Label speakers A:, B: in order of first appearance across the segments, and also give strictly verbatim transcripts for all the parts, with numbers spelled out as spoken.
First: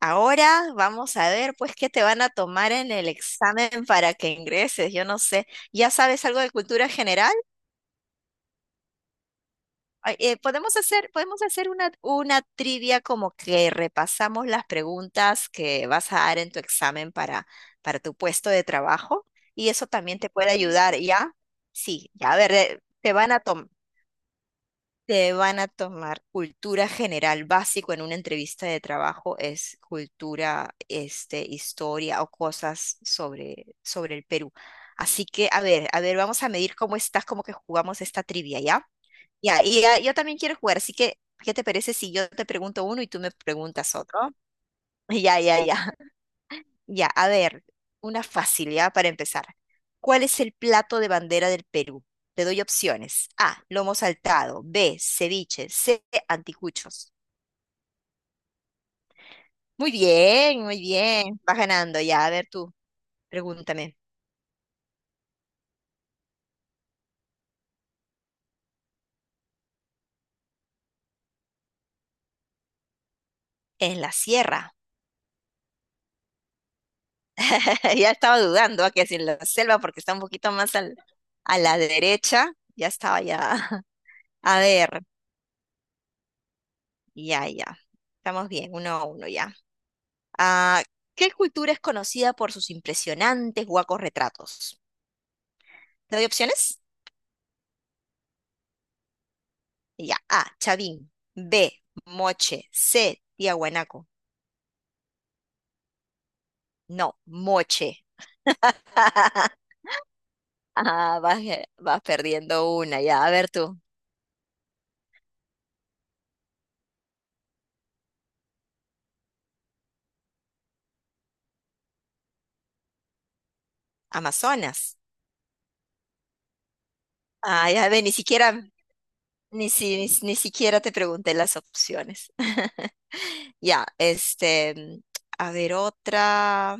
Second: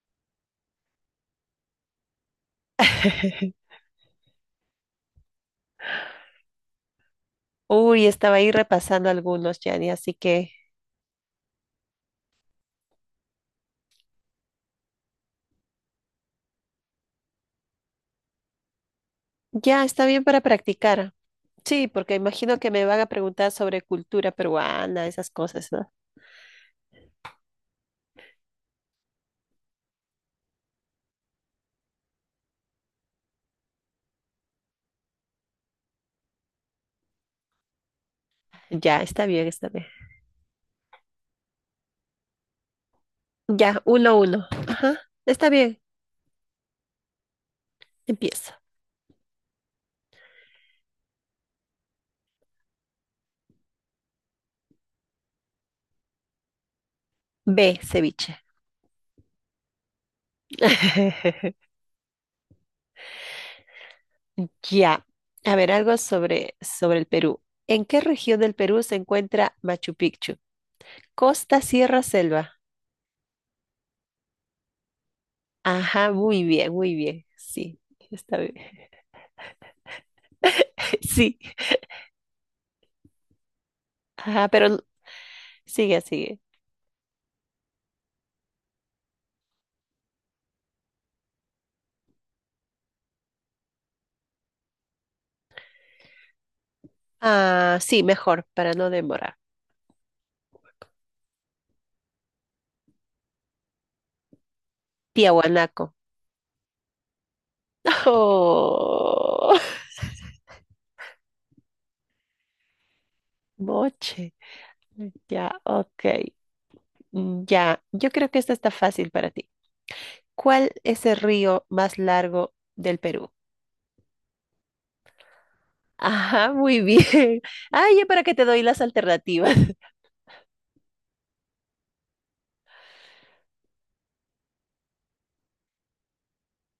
A: Ahora vamos a ver, pues, qué te van a tomar en el examen para que ingreses. Yo no sé. ¿Ya sabes algo de cultura general?
B: Uy, estaba ahí repasando algunos, Yanni, así
A: Ay, eh,
B: que
A: podemos hacer, podemos hacer una, una trivia, como que repasamos las preguntas que vas a dar en tu examen para, para, tu puesto de trabajo, y
B: ya
A: eso
B: está
A: también
B: bien
A: te
B: para
A: puede ayudar,
B: practicar.
A: ¿ya?
B: Sí,
A: Sí,
B: porque
A: ya, a ver,
B: imagino que
A: eh,
B: me van a
A: te van a
B: preguntar
A: tomar.
B: sobre cultura peruana, esas
A: Te van a
B: cosas, ¿no?
A: tomar cultura general básico en una entrevista de trabajo, es cultura, este, historia o cosas sobre, sobre el Perú. Así que, a ver, a ver, vamos a medir cómo estás, como que jugamos esta trivia, ¿ya?
B: Ya, está bien,
A: Ya,
B: está
A: y
B: bien.
A: ya, yo también quiero jugar, así que, ¿qué te parece si yo te pregunto uno y tú me
B: Ya,
A: preguntas
B: uno,
A: otro?
B: uno.
A: Ya,
B: Está
A: ya,
B: bien,
A: ya. Ya, a ver, una
B: empiezo.
A: facilidad para empezar. ¿Cuál es el plato de bandera del Perú? Te doy opciones. A, lomo saltado. B, ceviche. C, anticuchos.
B: B, ceviche.
A: Muy bien, muy bien. Vas ganando ya. A ver, tú, pregúntame.
B: Ya. A ver, algo sobre, sobre el Perú. ¿En qué región del Perú se encuentra Machu Picchu? Costa, sierra, selva.
A: En la sierra.
B: Ajá, muy bien, muy bien. Sí,
A: Ya
B: está
A: estaba
B: bien.
A: dudando a que si en la selva porque está un poquito más al-
B: Sí.
A: a la derecha. Ya estaba ya.
B: Ajá,
A: A
B: pero
A: ver,
B: sigue, sigue.
A: ya, ya. Estamos bien, uno a uno ya. Ah, ¿qué cultura es conocida por sus impresionantes huacos retratos? ¿Te doy opciones?
B: Ah, sí, mejor, para no demorar.
A: Y ya. A, Chavín. B, Moche. C, Tiahuanaco.
B: Tiahuanaco.
A: No, Moche.
B: Oh,
A: Ah, vas, eh, vas perdiendo una, ya. A ver, tú.
B: Moche. Ya, ok. Mm, Ya, yo creo que esta está fácil para ti. ¿Cuál es el río más largo del Perú?
A: Amazonas.
B: Ajá, muy bien.
A: Ah,
B: Ah,
A: ya ve,
B: ya
A: ni
B: para que te
A: siquiera,
B: doy las alternativas.
A: ni, si- ni, ni siquiera te pregunté las opciones. Ya, este, mm, a ver otra.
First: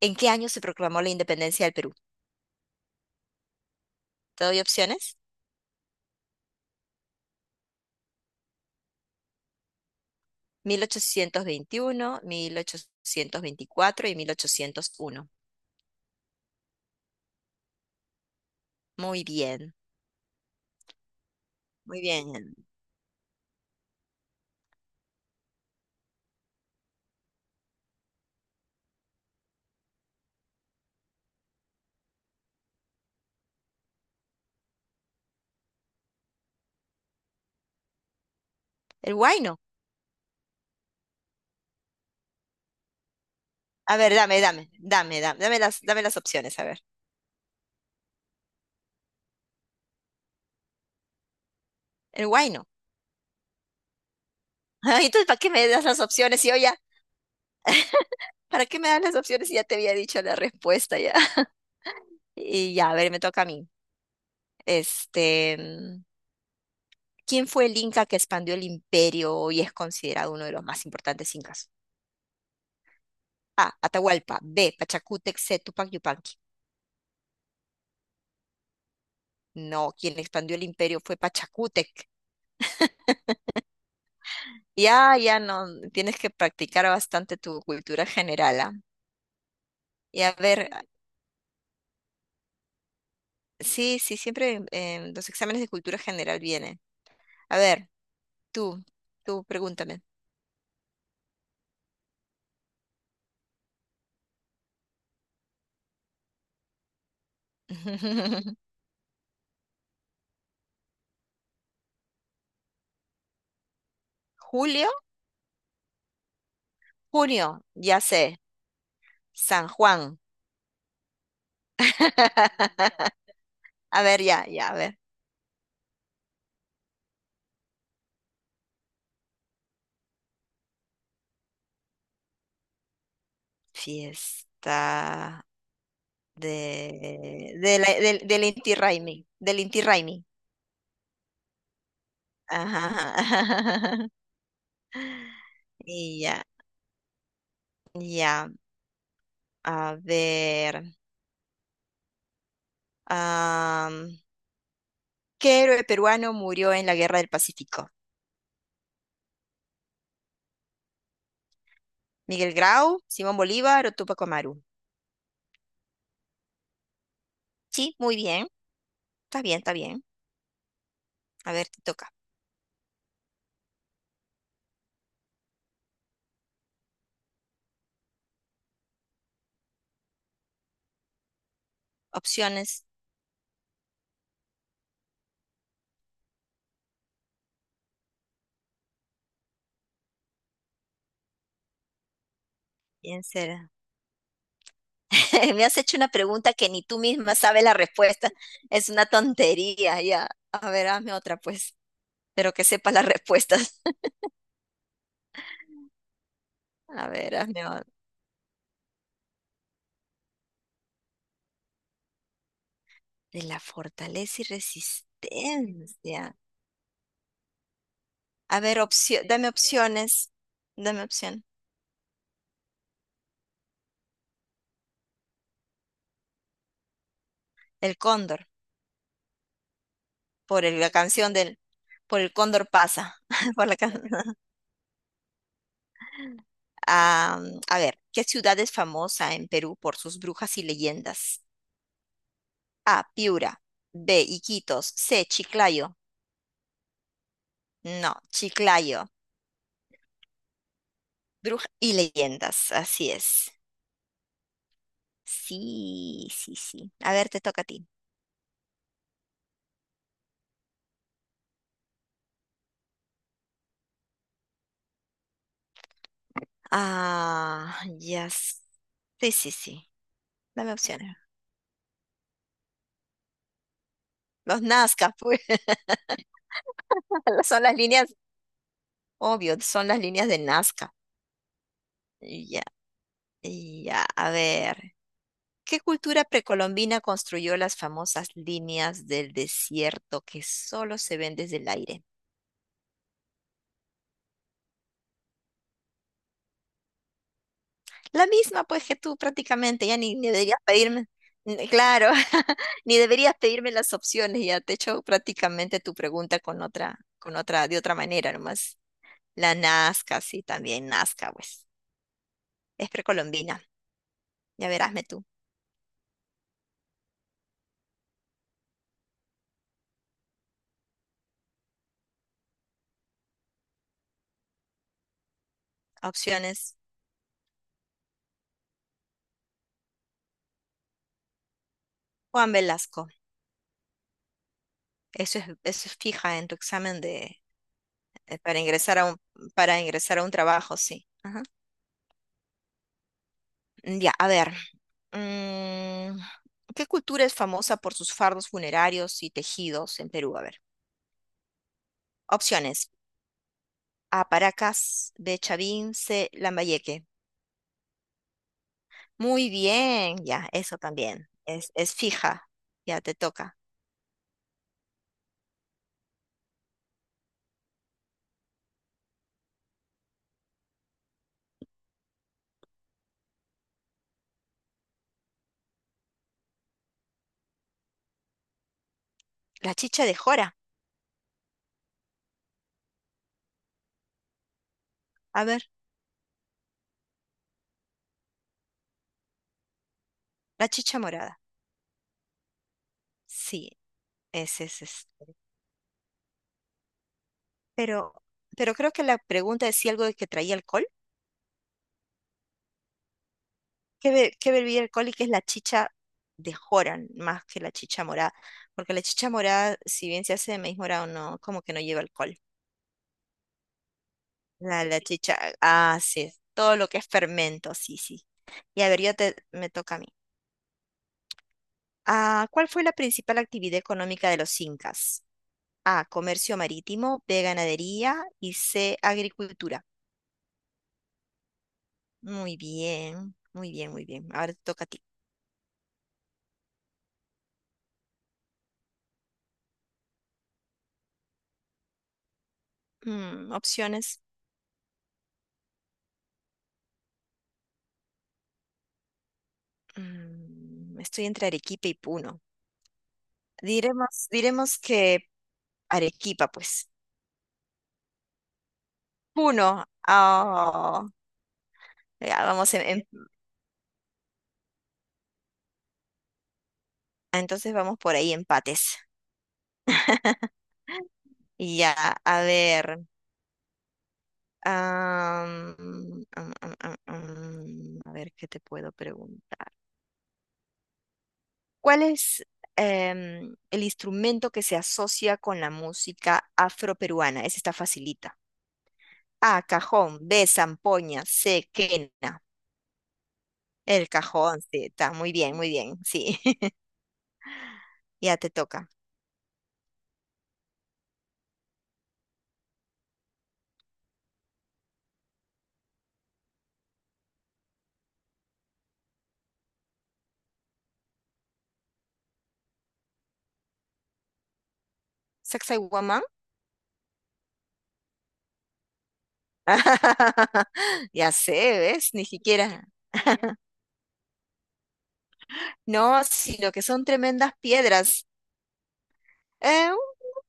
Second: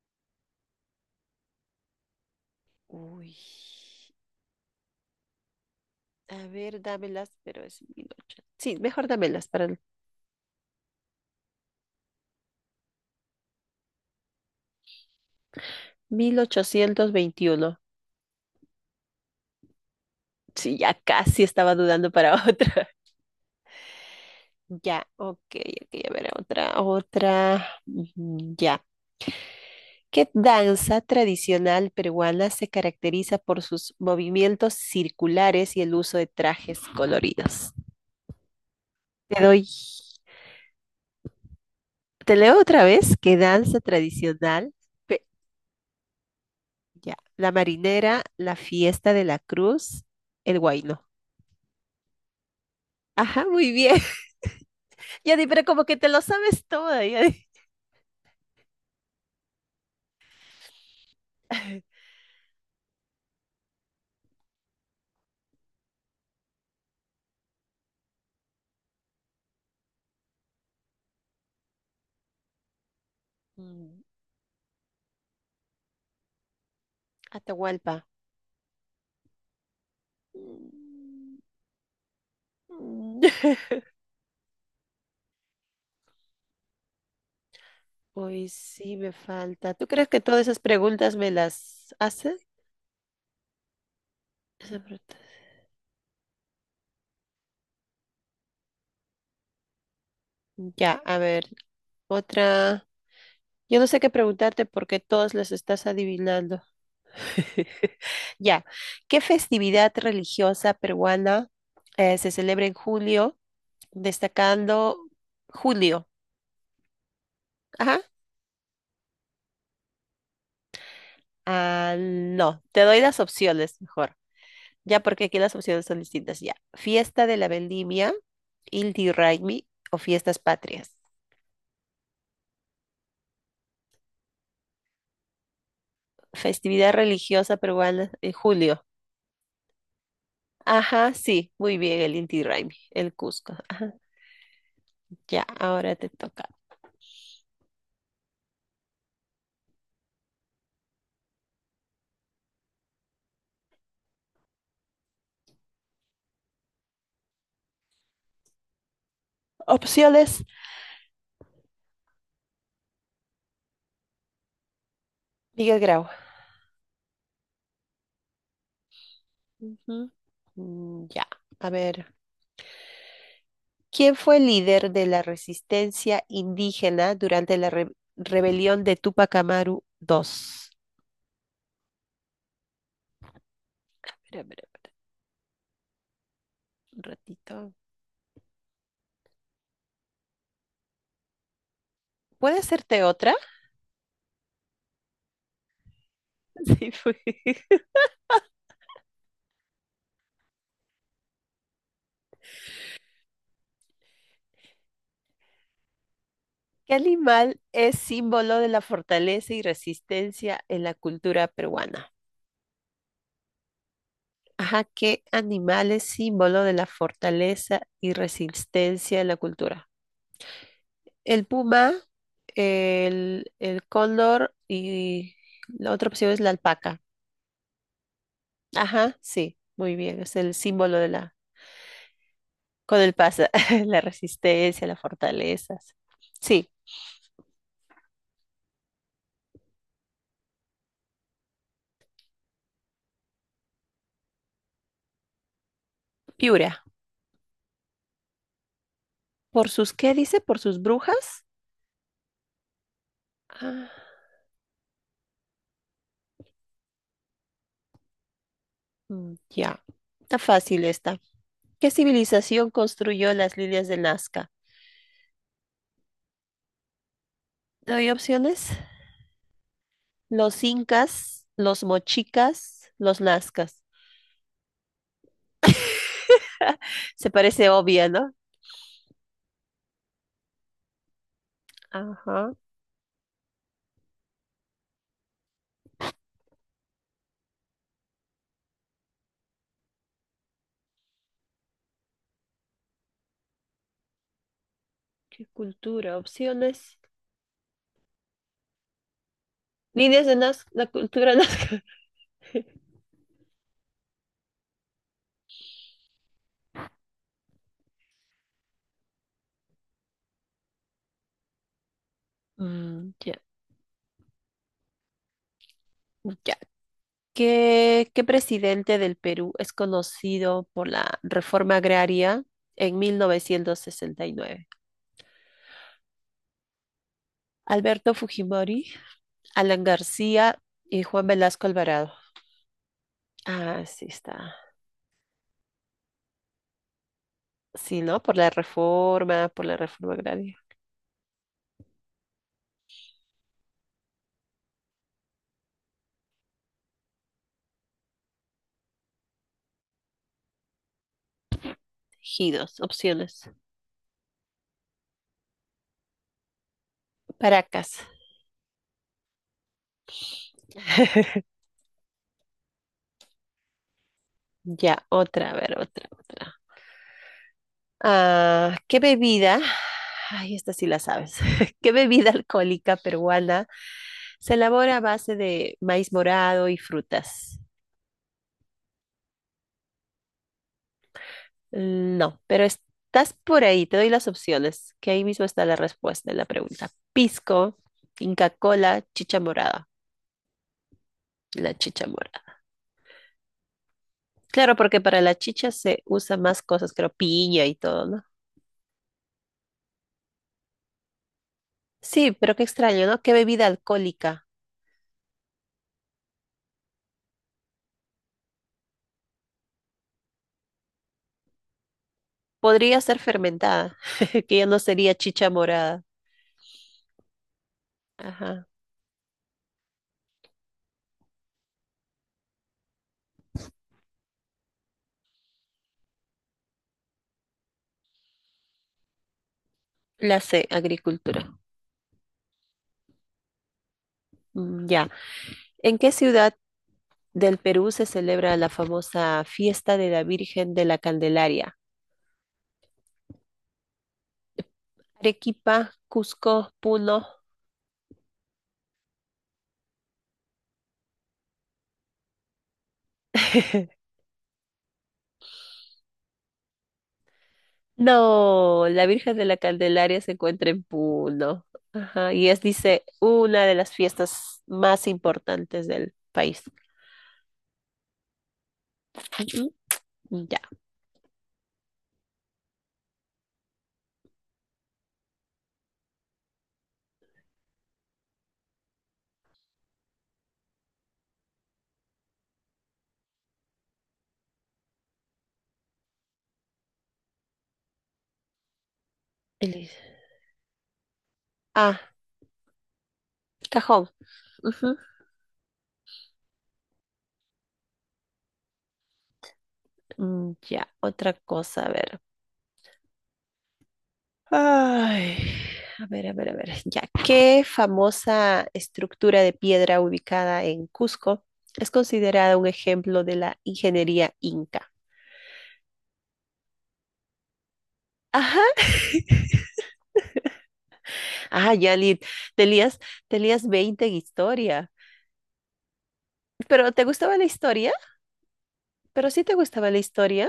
A: ¿En qué año se proclamó la independencia del Perú?
B: uy.
A: ¿Te doy opciones?
B: A ver, dámelas, pero es mil ochocientos. Sí, mejor dámelas para el
A: Mil ochocientos veintiuno, mil ochocientos veinticuatro y mil ochocientos uno.
B: mil ochocientos veintiuno.
A: Muy bien,
B: Sí, ya casi estaba
A: muy
B: dudando para
A: bien.
B: otra. Ya, ok, ok, a ver, otra, otra, ujú, ya. ¿Qué danza tradicional peruana se caracteriza por sus movimientos circulares y el uso de trajes coloridos?
A: El
B: Te
A: guayno.
B: doy, te leo otra vez, ¿qué danza
A: A ver, dame, dame,
B: tradicional?
A: dame,
B: pe-
A: dame, dame las, dame las opciones, a ver.
B: ya, la marinera, la fiesta de la cruz, el guayno.
A: El guayno.
B: Ajá, muy bien.
A: Ay, entonces,
B: Ya
A: ¿para
B: di,
A: qué
B: pero
A: me
B: como
A: das
B: que
A: las
B: te lo
A: opciones si yo
B: sabes
A: ya…?
B: todo, ya di.
A: ¿Para qué me das las opciones si ya te había dicho la respuesta ya? Y ya, a ver, me toca a mí. Este, mm, ¿quién fue el inca que expandió el imperio y es considerado uno de los más importantes incas? A.
B: Mm,
A: Atahualpa. B. Pachacútec. C. Tupac Yupanqui.
B: Atahualpa.
A: No, quien expandió el imperio fue
B: Mm,
A: Pachacútec.
B: mm.
A: Ya, ya no, tienes que practicar bastante tu cultura
B: Hoy
A: general, ¿ah?
B: sí, me falta. ¿Tú crees que
A: Y a
B: todas esas
A: ver, ah,
B: preguntas me las hace?
A: sí, sí, siempre
B: Esas
A: en
B: preguntas.
A: los exámenes de cultura general vienen. A ver, tú, tú pregúntame.
B: Ya, a ver, otra. Yo no sé qué preguntarte porque todas las estás adivinando. Ya, ¿qué festividad religiosa peruana eh, se celebra en julio,
A: ¿Julio?
B: destacando julio?
A: Junio,
B: Ajá.
A: ya sé. San Juan.
B: Ah, no, te doy las opciones
A: A
B: mejor.
A: ver, ya, ya, a ver.
B: Ya, porque aquí las opciones son distintas. Ya, fiesta de la vendimia, Inti Raymi o fiestas patrias.
A: Fiesta
B: Festividad
A: de,
B: religiosa
A: de la-
B: peruana
A: del,
B: en
A: del Inti
B: julio.
A: Raymi, del Inti Raymi.
B: Ajá, sí, muy bien, el Inti Raymi,
A: Ajá.
B: el Cusco. Ah, ya, ahora te
A: Y
B: toca.
A: ya, ya, a ver. Am, ¿Qué héroe peruano murió en la Guerra del Pacífico?
B: Opciones,
A: ¿Miguel Grau, Simón Bolívar o Tupac Amaru?
B: Miguel Grau.
A: Sí, muy bien. Está bien, está bien.
B: Ujú. Mm, Ya,
A: A ver,
B: a
A: te
B: ver.
A: toca.
B: ¿Quién fue el líder de la resistencia indígena durante la re- rebelión de Tupac Amaru segundo?
A: Opciones.
B: Espera, espera, espera, un ratito. ¿Puede hacerte
A: ¿Quién
B: otra?
A: será? Me has hecho una pregunta que ni
B: Sí,
A: tú
B: fue.
A: misma sabes la respuesta. Es una tontería, ya. A ver, hazme otra, pues. Pero que sepa las respuestas.
B: ¿Qué
A: A ver,
B: animal
A: hazme otra.
B: es símbolo de la fortaleza y resistencia en la cultura peruana?
A: De la fortaleza y
B: Ajá, ¿qué animal es
A: resistencia.
B: símbolo de la fortaleza y
A: A ver,
B: resistencia
A: opcio-
B: en la
A: dame
B: cultura?
A: opciones. Dame opción.
B: El puma, el, el cóndor y la otra opción es la alpaca.
A: El cóndor,
B: Ajá, sí, muy bien, es el
A: por el- la
B: símbolo de
A: canción
B: la,
A: del... Por el cóndor
B: con el
A: pasa.
B: pasa,
A: Por la ca-
B: la resistencia, las fortalezas. Sí,
A: Ah, a ver, ¿qué ciudad es famosa en Perú por sus brujas y leyendas? A. Piura. B. Iquitos. C. Chiclayo.
B: Piura.
A: No, Chiclayo.
B: ¿Por sus qué dice? ¿Por sus brujas?
A: Brujas y leyendas. Así es.
B: Ah,
A: Sí, sí, sí. A ver, te toca a ti.
B: mm, ya, está fácil esta. ¿Qué civilización construyó las líneas de Nazca?
A: Ah,
B: ¿Doy
A: ya. s-
B: opciones?
A: Sí, sí, sí.
B: Los
A: Dame opciones.
B: incas, los mochicas, los nazcas.
A: Los Nazca, pues.
B: Se
A: Son
B: parece
A: las
B: obvia,
A: líneas,
B: ¿no?
A: obvio, son las líneas de Nazca.
B: Ajá.
A: Ya, ya. A ver. ¿Qué cultura precolombina construyó las famosas líneas del desierto que solo se ven desde el aire?
B: ¿Qué cultura? Opciones.
A: La misma, pues, que tú prácticamente, ya ni,
B: Líneas
A: ni
B: de
A: deberías
B: naz- la
A: pedirme,
B: cultura
A: n-
B: nazca.
A: claro, ni deberías pedirme las opciones, ya te he hecho prácticamente tu pregunta con otra, con otra, de otra manera nomás. La Nazca, sí, también Nazca, pues, es
B: Mm, ya,
A: precolombina, ya verásme tú.
B: ya. ¿Qué, qué presidente del Perú es conocido por la reforma agraria en mil novecientos sesenta y nueve?
A: Opciones,
B: Alberto Fujimori, Alan García y Juan Velasco Alvarado.
A: Juan Velasco,
B: Ah, sí está.
A: eso es, eso es fija en tu examen de,
B: Sí, ¿no? Por
A: eh,
B: la
A: para ingresar a un,
B: reforma, por la
A: para
B: reforma
A: ingresar a un
B: agraria.
A: trabajo, sí. Ajá. Ya, a ver, mm, ¿qué cultura es famosa por sus fardos funerarios y tejidos en Perú? A ver,
B: Ejidos,
A: opciones.
B: opciones.
A: A, Paracas, B, Chavín, C, Lambayeque.
B: Paracas.
A: Muy bien, ya, eso también. Es, es fija, ya te toca.
B: Ya, otra, a ver, otra, otra. Ah, ¿qué bebida? Ay, esta sí la sabes. ¿Qué bebida alcohólica peruana se elabora a base de maíz morado y frutas?
A: La chicha de jora,
B: Mm, No, pero estás por ahí, te doy las opciones, que ahí
A: a
B: mismo
A: ver,
B: está la respuesta de la pregunta. Pisco, Inca Cola, chicha morada.
A: la chicha morada.
B: La chicha morada.
A: Sí, ese
B: Claro,
A: es,
B: porque
A: es.
B: para la chicha se usa más cosas, creo, piña y todo,
A: Pero,
B: ¿no?
A: pero creo que la pregunta decía algo de que traía alcohol.
B: Sí, pero qué extraño, ¿no? Qué bebida
A: ¿Qué, be-
B: alcohólica.
A: qué bebida alcohólica es la chicha de Joran más que la chicha morada? Porque la chicha morada, si bien se hace de maíz morado, no, como que no lleva alcohol.
B: Podría ser fermentada, que ya no
A: La, la
B: sería
A: chicha,
B: chicha
A: ah,
B: morada.
A: sí, todo lo que es fermento, sí, sí.
B: Ajá.
A: Y a ver, yo te, me toca a mí. Ah, ¿cuál fue la principal actividad económica de los incas? A, comercio marítimo, B, ganadería y C, agricultura.
B: La C, agricultura.
A: Muy bien, muy bien, muy bien. Ahora te toca
B: Mm,
A: a ti.
B: ya. ¿En qué ciudad del Perú se celebra la famosa fiesta de la Virgen de la Candelaria?
A: Mm, opciones.
B: Arequipa, Cusco, Puno.
A: Mm, estoy entre Arequipa y Puno. Diremos, diremos que Arequipa, pues.
B: No, la Virgen de la
A: Uno.
B: Candelaria se encuentra en
A: Ah,
B: Puno. Ajá,
A: ya,
B: y es,
A: vamos en-
B: dice,
A: en-
B: una de las fiestas más importantes del país.
A: entonces vamos por ahí empates.
B: Ujú. Ya.
A: Y ya, a ver. am, am, am, am, am, a ver qué te puedo preguntar. ¿Cuál es em, el instrumento que se asocia con la música afroperuana? Ese está facilita. A,
B: el-
A: cajón, B, zampoña, C,
B: Ah,
A: quena. El
B: cajón.
A: cajón, sí,
B: Ujú.
A: está muy bien, muy bien, sí. Ya te toca.
B: Mm, Ya, otra cosa, a ver. Ay, a ver, a ver, a ver. Ya, ¿qué famosa estructura de piedra ubicada en Cusco es considerada un ejemplo de la ingeniería inca?
A: Sacsayhuamán.
B: Ajá.
A: Ya sé,
B: Ah, ya,
A: ¿ves?
B: Lid,
A: Ni
B: te
A: siquiera.
B: lías, te lías veinte en historia.
A: No, sí, lo que
B: ¿Pero te
A: son
B: gustaba la
A: tremendas
B: historia?
A: piedras.
B: ¿Pero sí te
A: Eh,
B: gustaba la
A: un-
B: historia?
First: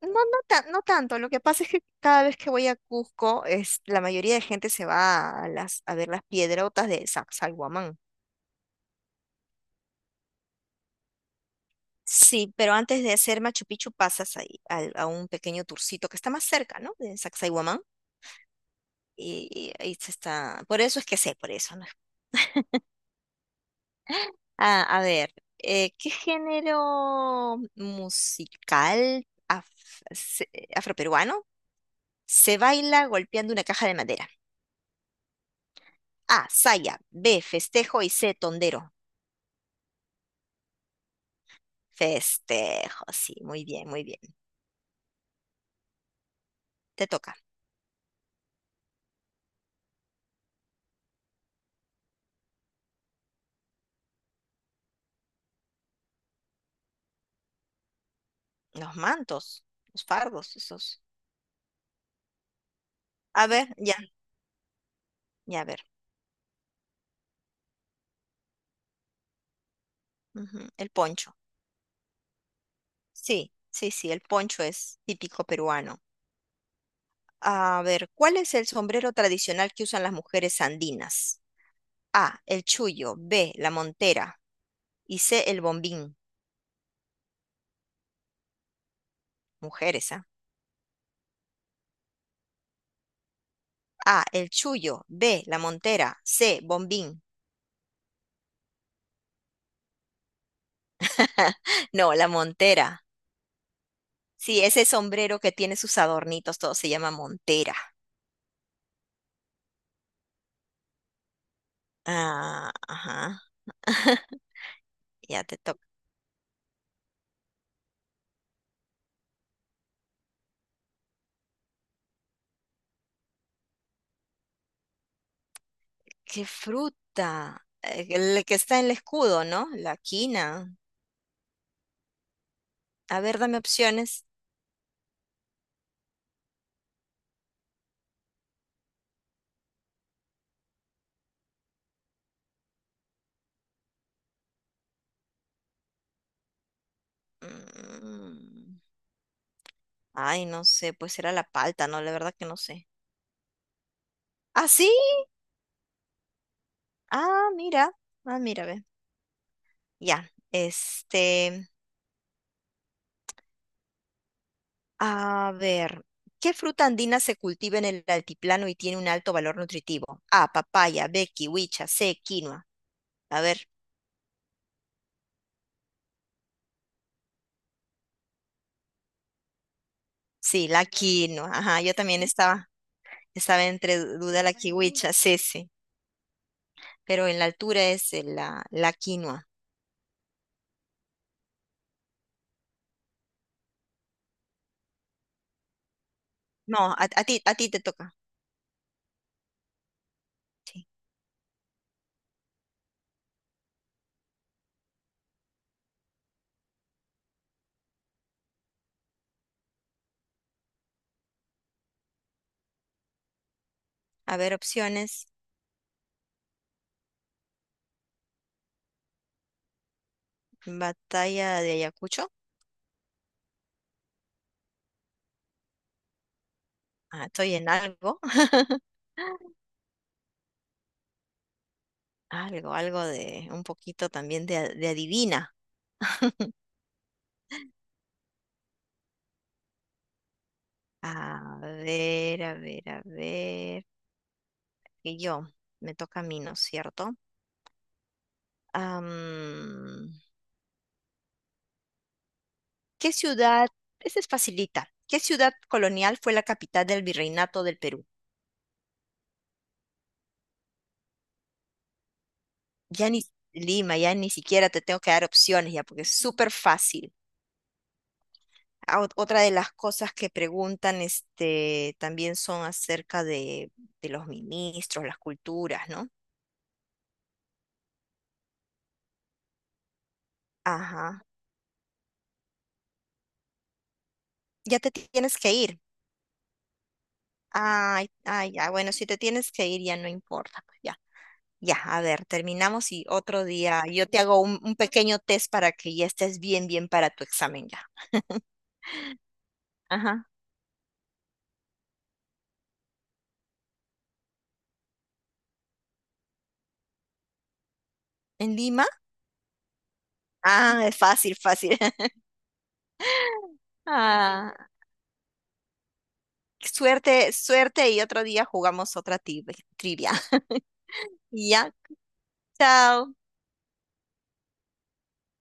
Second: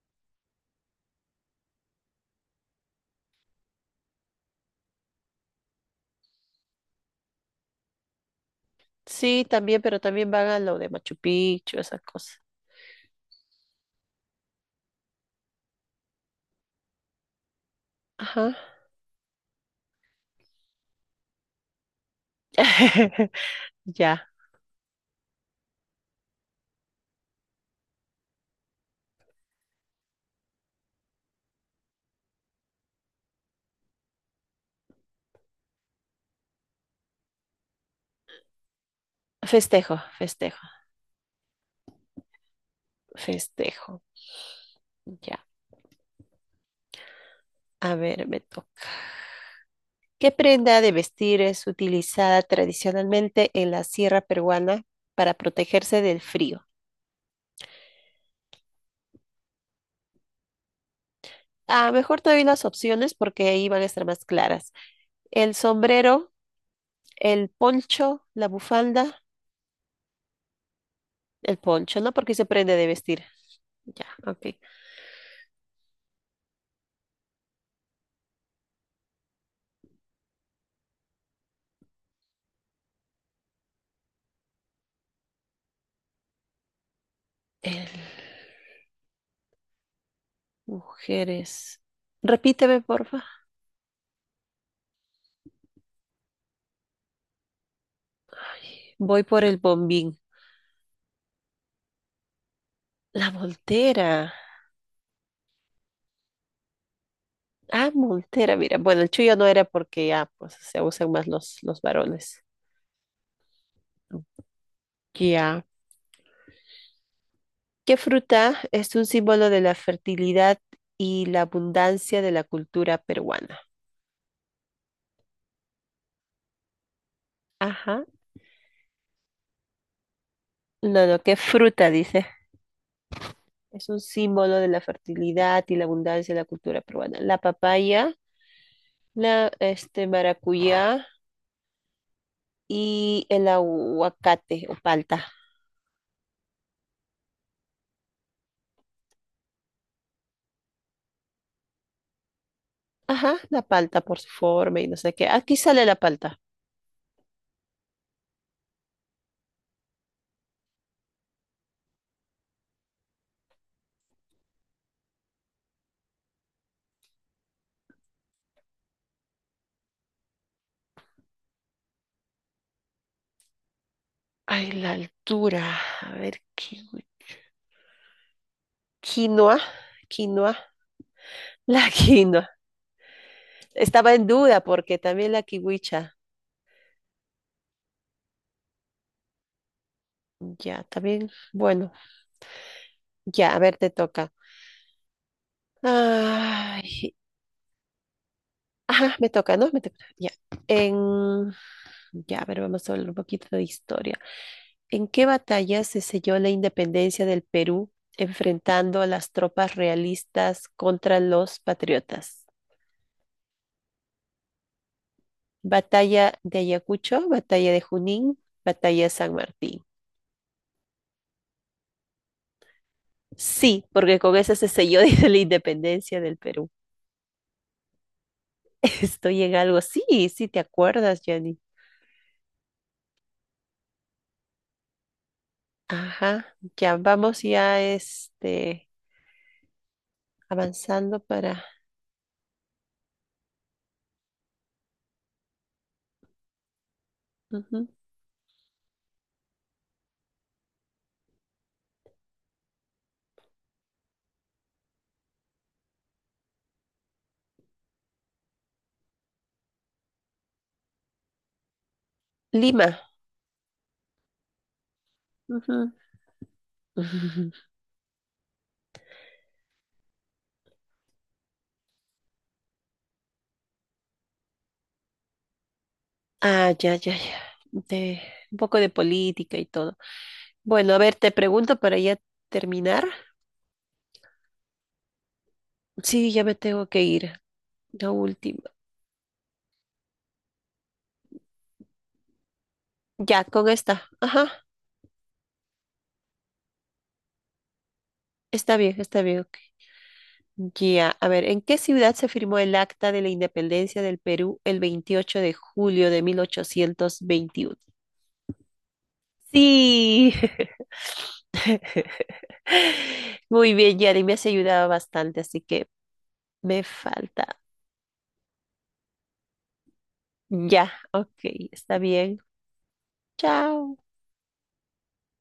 A: no, no, tan- no tanto. Lo que pasa es que cada vez que voy a Cusco, es, la mayoría de gente se va a, las, a ver las piedrotas de Sa-
B: Sí, también, pero también van a lo de Machu Picchu, esa cosa.
A: Sí, pero antes de hacer Machu Picchu pasas ahí al- a, un pequeño turcito que está más cerca, ¿no? De Sacsayhuamán.
B: Ajá.
A: Y, y ahí se está. Por eso es que sé, por eso. ¿No?
B: Ya,
A: Ah, a ver, eh, ¿qué género musical af- se- afroperuano se baila golpeando una caja de madera? A, saya, B, festejo y C, tondero.
B: festejo, festejo,
A: Festejo, sí, muy bien,
B: festejo.
A: muy bien.
B: Ya,
A: Te toca.
B: a ver, me toca. ¿Qué prenda de vestir es utilizada tradicionalmente en la sierra peruana para protegerse del frío?
A: Los mantos, los fardos, esos.
B: Ah, mejor te doy las opciones
A: A
B: porque ahí
A: ver,
B: van a
A: ya,
B: estar más claras. El
A: ya, a ver.
B: sombrero, el poncho, la bufanda,
A: Ujú, el poncho.
B: el poncho, ¿no? Porque se prende de vestir.
A: Sí, sí,
B: Ya,
A: sí, el
B: ok.
A: poncho es típico peruano. A ver, ¿cuál es el sombrero tradicional que usan las mujeres andinas? A, el chullo, B, la montera y C, el bombín.
B: El-
A: Mujeres, ¿ah? ¿Eh?
B: Mujeres. Repíteme, porfa.
A: A, el chullo, B, la montera, C, bombín.
B: Voy por el bombín.
A: No, la montera.
B: La voltera.
A: Sí, ese sombrero que tiene sus adornitos, todo se llama montera.
B: Ah, montera, mira. Bueno, el chuyo no era porque ya, pues, se usan más los, los varones.
A: Ah, ajá. Ya te
B: Ya.
A: toca.
B: ¿Qué fruta es un símbolo de la fertilidad y la abundancia de la cultura peruana?
A: ¿Qué fruta?
B: Ajá.
A: Eh, El que está en el escudo, ¿no? La quina.
B: No, no, ¿qué fruta dice?
A: A ver, dame
B: Es un
A: opciones.
B: símbolo de la fertilidad y la abundancia de la cultura peruana. La papaya, la este maracuyá y el aguacate o palta.
A: Mm, Ay, no sé, pues era la palta, ¿no? La verdad que no sé.
B: Ajá, la palta por su
A: Ah,
B: forma y
A: sí.
B: no sé qué. Aquí sale la palta.
A: Ah, mira. Ah, mira, ve. Ya, este, a ver, ¿qué fruta andina se cultiva en el altiplano y tiene un alto valor nutritivo? A, papaya, B, kiwicha, C, quinoa. A ver,
B: Ay, la altura. A ver, qui- quinoa, quinoa,
A: sí, la quinoa. Ajá,
B: la
A: yo también
B: quinoa.
A: estaba, estaba, entre
B: Estaba en
A: duda la
B: duda porque
A: kiwicha,
B: también
A: sí,
B: la
A: sí,
B: kiwicha.
A: pero en la altura es eh, la, la quinoa.
B: Ya, también. Bueno, ya, a ver, te toca.
A: No, a,
B: Ay,
A: a ti, a ti te toca.
B: ajá, me toca, ¿no? Me toca. Ya.
A: Sí.
B: En, ya, a ver, vamos a hablar un poquito de historia. ¿En qué batalla se selló la independencia del Perú enfrentando a las tropas realistas contra los patriotas?
A: A ver, opciones.
B: Batalla de Ayacucho, Batalla de Junín, Batalla de San Martín.
A: Batalla de Ayacucho.
B: Sí, porque con esa se selló dice, la independencia del Perú.
A: Ah, estoy en algo,
B: Estoy en algo. Sí, sí, te acuerdas, Jenny.
A: algo, algo de un poquito también de, a- de adivina.
B: Ajá, ya vamos ya este, avanzando
A: A
B: para
A: ver, a ver, a ver. Que yo, me toca a mí, ¿no es cierto?
B: ujú.
A: Am, ¿qué ciudad? Esta es facilita. ¿Qué ciudad colonial fue la capital del virreinato del Perú?
B: Lima.
A: Ya ni Lima, ya ni siquiera te tengo que dar opciones ya,
B: Ujú.
A: porque es súper fácil.
B: Ujú.
A: Ah, ot- otra de las cosas que preguntan, este, también son acerca de, de, los ministros, las culturas, ¿no?
B: Ah, ya, ya, ya. De, un poco de política y todo. Bueno, a ver,
A: Ajá.
B: te pregunto para ya terminar.
A: Ya te tienes que ir.
B: Sí, ya me tengo que ir. La
A: Ay, ay,
B: última.
A: ya, bueno, si te tienes que ir, ya no importa, pues, ya. Ya, a ver, terminamos y
B: Ya,
A: otro
B: con
A: día
B: esta.
A: yo te hago un,
B: Ajá.
A: un pequeño test para que ya estés bien, bien para tu examen ya.
B: Está bien, está bien. Ok.
A: Ajá.
B: Ya, a ver, ¿en qué ciudad se firmó el Acta de la Independencia del Perú el veintiocho de julio de mil ochocientos veintiuno?
A: ¿En Lima?
B: Sí.
A: Ah, es fácil, fácil.
B: Muy bien, Yari, me has
A: Ah,
B: ayudado bastante, así que me
A: suerte,
B: falta.
A: suerte y otro día jugamos otra tri- trivia.
B: Ya, ok,
A: Ya,
B: está bien.
A: chao.
B: Chao.